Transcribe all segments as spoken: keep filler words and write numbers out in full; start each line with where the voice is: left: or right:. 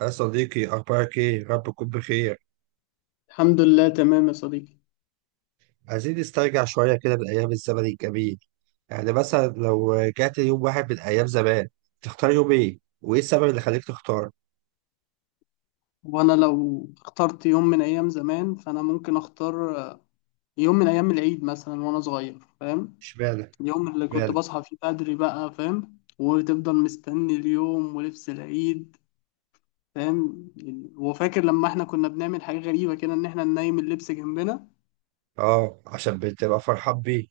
right: يا صديقي، أخبارك إيه؟ رب تكون بخير.
left: الحمد لله، تمام يا صديقي.
right: عايزين نسترجع شوية كده بالأيام الزمن الجميل. يعني مثلا لو رجعت يوم واحد من أيام زمان، تختار يوم إيه؟ وإيه السبب اللي خليك تختار؟
left: وانا لو اخترت يوم من ايام زمان فانا ممكن اختار يوم من ايام العيد مثلا وانا صغير. فاهم؟
right: إشمعنى؟
left: اليوم اللي كنت
right: إشمعنى؟
left: بصحى فيه بدري بقى، فاهم، وتفضل مستني اليوم ولبس العيد. فاهم؟ وفاكر لما احنا كنا بنعمل حاجة غريبة كده ان احنا ننيم اللبس جنبنا.
right: آه، عشان بتبقى فرحان بيه.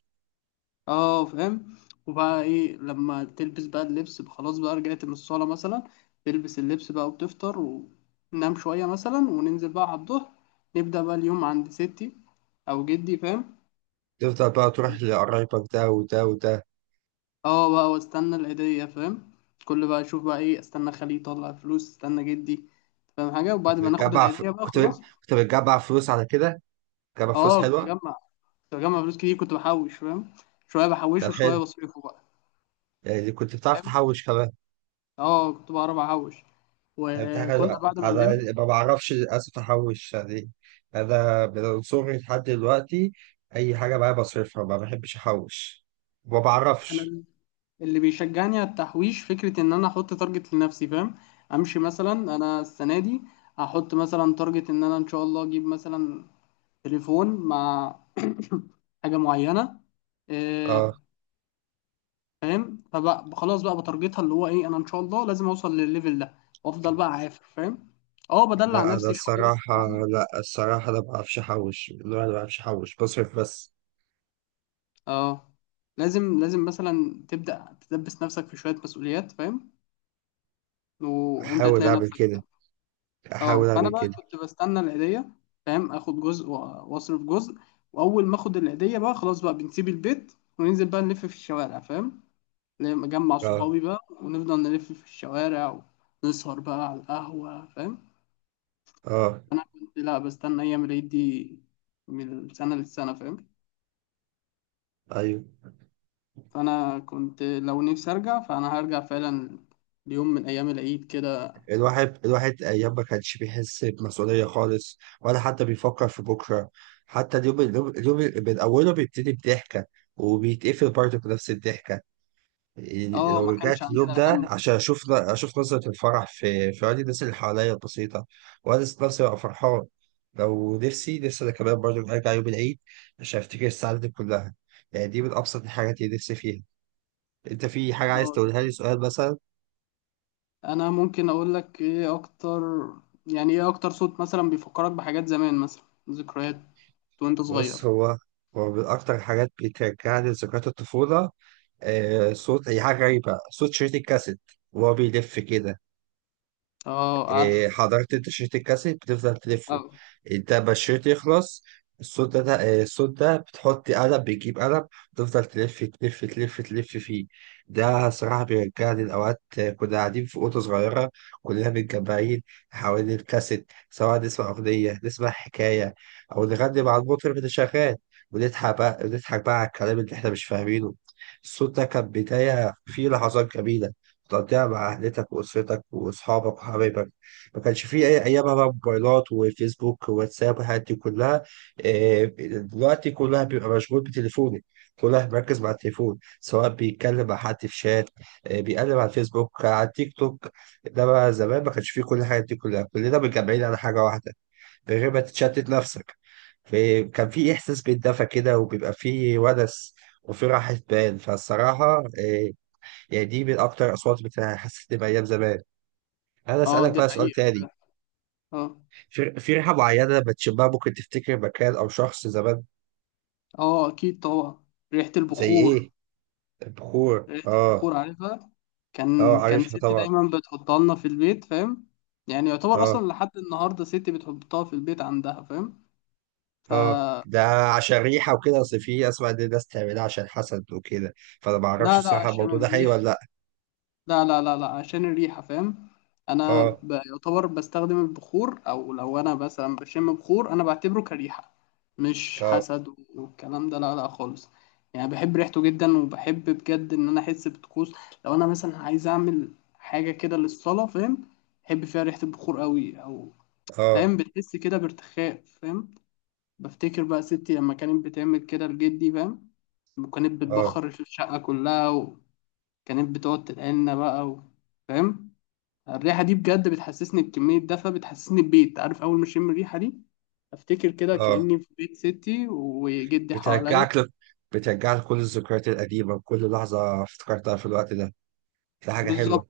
left: اه فاهم. وبقى ايه لما تلبس بقى اللبس خلاص، بقى رجعت من الصالة مثلا، تلبس اللبس بقى وتفطر وننام شوية مثلا، وننزل بقى على الظهر نبدأ بقى اليوم عند ستي أو جدي. فاهم؟
right: تفضل بقى تروح لقرايبك ده وده وده.
left: اه، بقى واستنى العيدية. فاهم؟ كل بقى اشوف بقى ايه، استنى خالي يطلع فلوس، استنى جدي. فاهم؟ حاجة، وبعد
right: كنت
left: ما ناخد
right: بتجمع ف...
left: العيدية بقى
right: كنت
left: خلاص.
right: كنت بتجمع فلوس على كده؟ بتجمع فلوس
left: اه كنت
right: حلوة؟
left: بجمع كنت بجمع فلوس كتير، كنت بحوش. فاهم؟ شوية
right: ده
left: بحوشه وشوية
right: حلو،
left: بصرفه بقى.
right: يعني كنت بتعرف
left: فاهم؟
right: تحوش كمان.
left: اه كنت بعرف احوش.
right: دي
left: وكنا
right: حاجة
left: بعد ما
right: أنا
left: نلم،
right: ما بعرفش للأسف أحوش، يعني أنا من صغري لحد دلوقتي أي حاجة معايا بصرفها، ما بحبش أحوش، ما بعرفش.
left: انا اللي بيشجعني على التحويش فكرة إن أنا أحط تارجت لنفسي. فاهم؟ أمشي مثلا، أنا السنة دي هحط مثلا تارجت إن أنا إن شاء الله أجيب مثلا تليفون مع حاجة معينة.
right: اه،
left: آه، فاهم؟ فبقى خلاص بقى بتارجتها اللي هو إيه، أنا إن شاء الله لازم أوصل للليفل ده، وأفضل بقى عافر. فاهم؟ أه، بدلع
right: لا أنا
left: نفسي شوية
right: الصراحة،
left: بعمل.
right: لا الصراحة أنا ما بعرفش أحوش، لا أنا ما بعرفش أحوش، بصرف بس.
left: أه، لازم لازم مثلا تبدأ تدبس نفسك في شوية مسؤوليات. فاهم؟ وأنت
right: أحاول
left: هتلاقي
right: أعمل
left: نفسك.
right: كده،
left: اه،
right: أحاول أعمل
left: فانا بقى
right: كده.
left: كنت بستنى العيديه، فاهم، اخد جزء و- واصرف جزء. واول ما اخد العيديه بقى خلاص، بقى بنسيب البيت وننزل بقى نلف في الشوارع. فاهم؟ لما اجمع
right: اه.
left: صحابي بقى ونفضل نلف في الشوارع، ونسهر بقى على القهوه. فاهم؟
right: اه.
left: انا كنت لا بستنى ايام العيد دي من السنه للسنه. فاهم؟
right: أيوه.
left: فانا كنت لو نفسي ارجع فانا هرجع فعلا ليوم من ايام العيد كده.
right: الواحد الواحد أيام ما كانش بيحس بمسؤولية خالص ولا حتى بيفكر في بكرة. حتى اليوم اليوم اليوم من أوله بيبتدي بضحكة وبيتقفل برضه بنفس الضحكة. يعني
left: اه
right: لو
left: ما كانش
right: رجعت اليوم
left: عندنا
right: ده
left: هم.
right: عشان أشوف أشوف نظرة الفرح في في عيون الناس اللي حواليا البسيطة. وأنا ذات نفسي ببقى فرحان، لو نفسي نفسي أنا كمان برضه أرجع يوم العيد عشان أفتكر السعادة دي كلها. يعني دي من أبسط الحاجات اللي نفسي فيها. أنت في حاجة عايز
left: اه ده
right: تقولها لي، سؤال مثلا؟
left: انا ممكن اقول لك ايه اكتر، يعني ايه اكتر صوت مثلا بيفكرك بحاجات زمان مثلا، ذكريات وانت صغير.
right: بص، هو هو من أكتر حاجات بترجعني لذكريات الطفولة آه، صوت، هي حاجة غريبة، صوت شريط الكاسيت وهو بيلف كده.
left: اه عارف.
right: إيه، حضرت انت شريط الكاسيت بتفضل تلفه؟
left: اه.
right: انت ما الشريط يخلص، الصوت ده ده- إيه، الصوت ده بتحط قلم، بتجيب قلم تفضل تلف تلف تلف تلف فيه. ده صراحة بيرجعني لأوقات آه، كنا قاعدين في أوضة صغيرة كلنا متجمعين حوالين الكاسيت، سواء نسمع أغنية، نسمع حكاية، أو نغني مع المطرب اللي شغال، ونضحك بقى، نضحك بقى على الكلام اللي إحنا مش فاهمينه. الصوت ده كان بداية فيه لحظات جميلة تقضيها مع أهلتك وأسرتك وأصحابك وحبايبك. ما كانش فيه أي أيامها بقى موبايلات وفيسبوك وواتساب والحاجات دي كلها. آه، دلوقتي كلها بيبقى مشغول بتليفونه، كلها مركز مع التليفون، سواء بيتكلم مع حد في شات آه، بيقلب على الفيسبوك، على التيك توك. ده بقى زمان ما كانش فيه كل الحاجات دي كلها، كلنا متجمعين على حاجة واحدة من غير ما تتشتت نفسك. فكان في إحساس بالدفى كده، وبيبقى فيه ونس وفي راحة بال، فالصراحة آه، يعني دي من أكتر الأصوات اللي حسيت بأيام زمان. أنا
left: اه
right: أسألك
left: دي
right: بقى سؤال
left: حقيقة.
right: تاني،
left: اه.
right: في في ريحة معينة بتشمها ممكن تفتكر مكان أو شخص زمان؟
left: اه اكيد طبعا، ريحة
right: زي
left: البخور.
right: إيه؟ البخور
left: ريحة
right: آه.
left: البخور عارفها.
right: آه،
left: كان كان
right: عارفها
left: ستي
right: طبعا.
left: دايما بتحطها لنا في البيت. فاهم؟ يعني يعتبر
right: آه.
left: اصلا لحد النهارده ستي بتحطها في البيت عندها. فاهم؟ ف
right: آه. ده عشان ريحة وكده، أصل في أسمع إن الناس تعملها عشان حسد وكده، فأنا معرفش
left: لا لا،
right: الصراحة
left: عشان
right: الموضوع ده حقيقي ولا
left: الريحة.
right: لأ.
left: لا لا لا لا، عشان الريحة. فاهم؟ أنا
right: آه.
left: ب- يعتبر بستخدم البخور، أو لو أنا مثلا بشم بخور أنا بعتبره كريحة، مش
right: آه.
left: حسد. والكلام ده لا لا خالص. يعني بحب ريحته جدا، وبحب بجد إن أنا أحس بطقوس لو أنا مثلا عايز أعمل حاجة كده للصلاة. فاهم؟ بحب فيها ريحة البخور قوي. أو
right: آه.
left: فاهم، بتحس كده بارتخاء. فاهم؟ بفتكر بقى ستي لما كانت بتعمل كده لجدي. فاهم؟ وكانت
right: آه.
left: بتبخر الشقة كلها، كانت بتقعد تدقلنا بقى و... فاهم. الريحة دي بجد بتحسسني بكمية دفى، بتحسسني ببيت، عارف. أول ما أشم الريحة دي أفتكر كده
right: آه.
left: كأني في بيت ستي وجدي حواليا.
right: بترجعك ل... بترجعك كل الذكريات القديمة وكل لحظة افتكرتها في الوقت ده. دي حاجة حلوة.
left: بالظبط.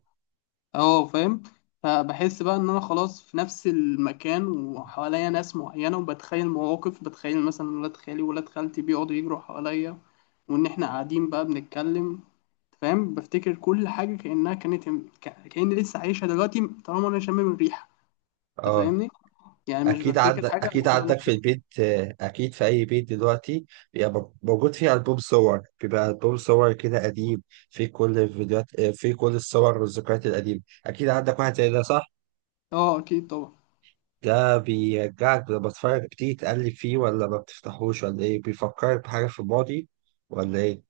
left: أه فاهم. فبحس بقى إن أنا خلاص في نفس المكان، وحواليا ناس معينة، وبتخيل مواقف، بتخيل مثلا ولاد خالي وولاد خالتي بيقعدوا يجروا حواليا، وإن إحنا قاعدين بقى بنتكلم. فاهم؟ بفتكر كل حاجة كأنها كانت، كأني لسه عايشها دلوقتي طالما أنا شامم الريحة. أنت
right: آه،
left: فاهمني؟ يعني مش
right: اكيد عد...
left: بفتكر حاجة
right: اكيد
left: لحد ما انا
right: عندك في
left: افتكر.
right: البيت آه، اكيد في اي بيت دلوقتي بيبقى م- موجود فيه البوم صور، بيبقى البوم صور كده قديم في كل الفيديوهات آه، في كل الصور والذكريات القديمه. اكيد عندك واحد زي ده، صح؟
left: اه اكيد طبعا.
right: ده بيرجعك لما تتفرج؟ بتيجي تقلب فيه ولا ما بتفتحوش ولا ايه؟ بيفكرك بحاجه في الماضي ولا ايه؟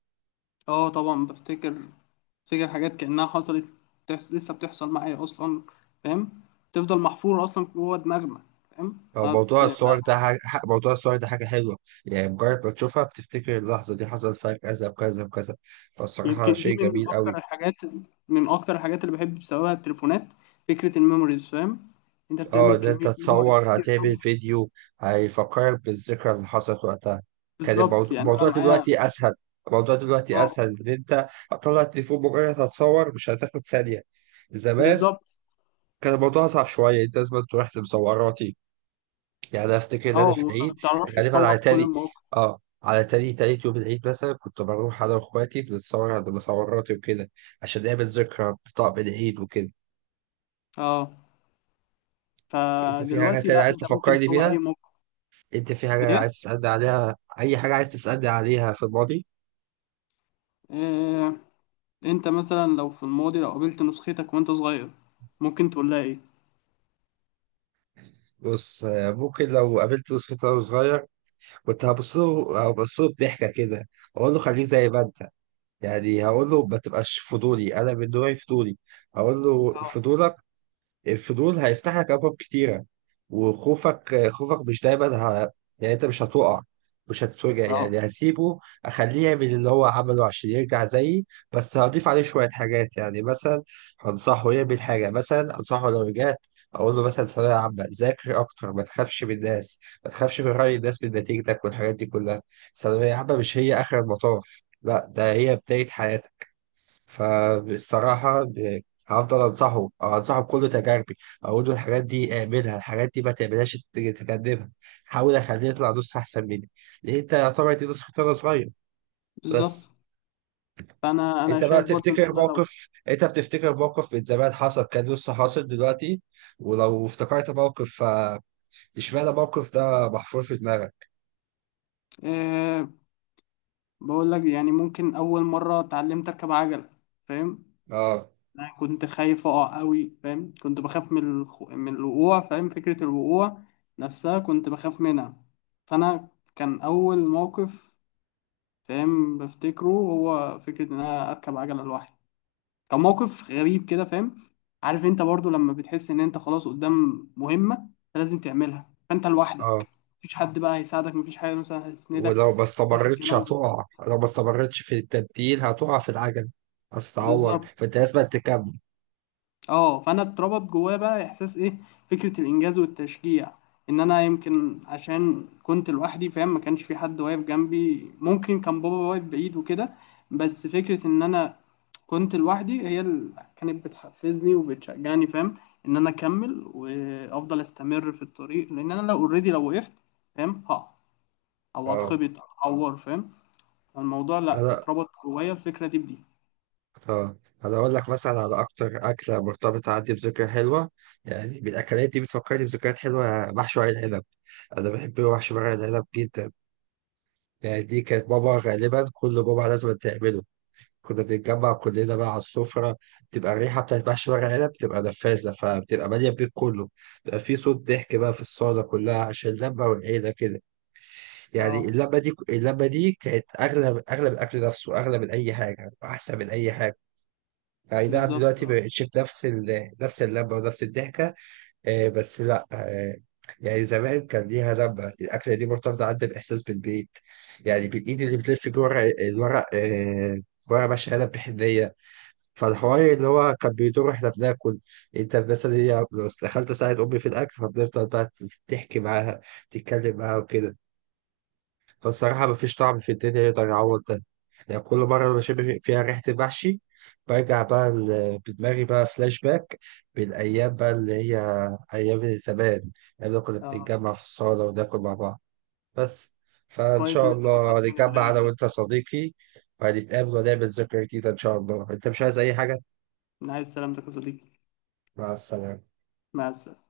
left: اه طبعا بفتكر بفتكر حاجات كأنها حصلت. بتحس... لسه بتحصل معايا اصلا. فاهم؟ تفضل محفورة اصلا جوه دماغنا. فاهم؟
right: هو
left: ما
right: موضوع
left: بت... ما...
right: الصور ده حاجة... ح- موضوع الصور ده حاجه حلوه، يعني مجرد ما تشوفها بتفتكر اللحظه دي حصل فيها كذا وكذا وكذا. فالصراحه
left: يمكن دي
right: شيء
left: من
right: جميل قوي.
left: اكتر الحاجات، من اكتر الحاجات اللي بحب بسببها التليفونات، فكرة الميموريز. فاهم؟ انت
right: اه،
left: بتعمل
right: ان انت
left: كمية ميموريز
right: تصور
left: كتير قوي.
right: هتعمل فيديو هيفكرك بالذكرى اللي حصلت وقتها. كان
left: بالظبط.
right: الموضوع
left: يعني انا
right: الموضوع
left: معايا.
right: دلوقتي اسهل، الموضوع دلوقتي
left: اه.
right: اسهل، ان انت هتطلع التليفون مجرد هتصور مش هتاخد ثانية. زمان
left: بالظبط.
right: كان الموضوع صعب شوية، انت لازم تروح لمصوراتي. يعني انا افتكر ان
left: اه
right: انا في
left: وما
right: العيد
left: بتعرفش
right: غالبا
left: تصور
right: على
left: كل
right: تاني،
left: المواقف.
right: اه على تاني تالت يوم العيد مثلا كنت بروح انا واخواتي بنتصور عند مصوراتي وكده، عشان نعمل ذكرى بطقم العيد وكده.
left: اه،
right: انت في حاجة
left: فدلوقتي
right: تانية
left: لا،
right: عايز
left: انت ممكن
right: تفكرني
left: تصور اي
right: بيها؟
left: موقف.
right: انت في حاجة
left: ايه؟
right: عايز تسألني عليها؟ أي حاجة عايز تسألني عليها في الماضي.
left: آه، انت مثلا لو في الماضي لو قابلت نسختك وانت صغير، ممكن تقول لها ايه؟
right: بص آه، ممكن لو قابلت يوسف وهو صغير كنت هبص له هبص له بضحكة كده، أقول له خليك زي ما أنت. يعني هقول له ما تبقاش فضولي، أنا من نوعي فضولي. أقول له
left: اه.
right: فضولك، الفضول هيفتح لك ابواب كتيره. وخوفك خوفك مش دايما ه... يعني انت مش هتقع، مش هتتوجع، يعني
left: اه
right: هسيبه اخليه يعمل اللي هو عمله عشان يرجع زيي. بس هضيف عليه شويه حاجات. يعني مثلا هنصحه يعمل حاجه، مثلا انصحه لو رجعت اقول له مثلا ثانويه عامه ذاكر اكتر، ما تخافش من الناس، ما تخافش من راي الناس، من نتيجتك والحاجات دي كلها. ثانويه عامه مش هي اخر المطاف، لا ده هي بدايه حياتك. فبصراحة ب- هفضل أنصحه أو أنصحه بكل تجاربي. أقول له الحاجات دي اعملها، الحاجات دي ما تعملهاش، ت- تجنبها. حاول أخليه يطلع نسخة أحسن مني، لأن أنت يعتبر دي نسخة أنا صغير.
left: بالظبط.
right: بس
left: فانا انا
right: أنت بقى
left: شايف برضو ان
right: تفتكر
left: انا لو.
right: موقف، أنت بتفتكر موقف من زمان حصل كان لسه حاصل دلوقتي؟ ولو افتكرت موقف ف- اشمعنى الموقف ده محفور في دماغك؟
left: آه. بقول لك، يعني ممكن اول مره اتعلمت اركب عجله. فاهم؟
right: أه.
left: انا كنت خايف اقع قوي. فاهم؟ كنت بخاف من الخ... من الوقوع. فاهم؟ فكره الوقوع نفسها كنت بخاف منها. فانا كان اول موقف. فاهم؟ بفتكره هو فكره ان انا اركب عجله لوحدي. كان موقف غريب كده. فاهم؟ عارف انت برضو لما بتحس ان انت خلاص قدام مهمة انت لازم تعملها، فانت
right: أه.
left: لوحدك، مفيش حد بقى هيساعدك، مفيش حاجة مثلا هيسندك،
right: ولو ما
left: مفيش
right: استمرتش
left: الكلام ده.
right: هتقع، لو ما استمرتش في التبديل هتقع في العجل، هتتعور،
left: بالظبط.
right: فأنت لازم تكمل.
left: اه، فانا اتربط جوايا بقى احساس ايه، فكره الانجاز والتشجيع. ان انا يمكن عشان كنت لوحدي، فاهم، ما كانش في حد واقف جنبي، ممكن كان بابا واقف بعيد وكده. بس فكره ان انا كنت لوحدي هي اللي كانت بتحفزني وبتشجعني. فاهم؟ ان انا اكمل وافضل استمر في الطريق، لان انا لو اوريدي، لو وقفت، فاهم، ها، او
right: اه.
left: اتخبط او اتعور. فاهم؟ الموضوع لا،
right: انا
left: اتربط جوايا الفكره دي بدي.
right: اه انا اقول لك مثلا على اكتر اكله مرتبطه عندي بذكرى حلوه. يعني بالاكلات دي بتفكرني بذكريات حلوه، محشي ورق العنب. انا بحب محشي ورق العنب جدا. يعني دي كانت ماما غالبا كل جمعه لازم تعمله. كنا بنتجمع كلنا بقى على السفره. بتبقى الريحه بتاعت محشي ورق العنب بتبقى نفاذه، فبتبقى ماليه البيت كله. بيبقى في صوت ضحك بقى في الصاله كلها عشان اللمه والعيله كده. يعني
left: اه
right: اللمه دي اللمه دي كانت اغلى، اغلى من الاكل نفسه، اغلى من اي حاجه، احسن من اي حاجه. اي نعم
left: بالظبط.
right: دلوقتي ما
left: اه.
right: بقتش بنفس ال- نفس اللمه ونفس الضحكه آه، بس لا آه، يعني زمان كان ليها لمه. الاكله دي مرتبطه عندي باحساس بالبيت. يعني بالايد اللي بتلف جوه الورق الورق آه، ورق ماشي قلم بحنيه، فالحوار اللي هو كان بيدور واحنا بناكل. انت مثلا هي لو دخلت اساعد امي في الاكل فبنفضل بقى تحكي معاها، تتكلم معاها وكده. فالصراحة مفيش طعم في الدنيا يقدر يعوض ده. يعني كل مرة بشم فيها ريحة المحشي برجع بقى ل- بدماغي بقى فلاش باك بالأيام بقى اللي هي أيام زمان، أيام اللي كنا
left: آه.
right: بنتجمع في الصالة وناكل مع بعض. بس، فإن
left: كويس
right: شاء
left: ان انت
right: الله
left: فكرتني
right: نتجمع أنا
left: بالايام دي.
right: وأنت يا صديقي، وهنتقابل ونعمل ذكرى جديدة إن شاء الله. أنت مش عايز أي حاجة؟
left: من عايز سلامتك يا صديقي.
right: مع السلامة.
left: مع السلامة.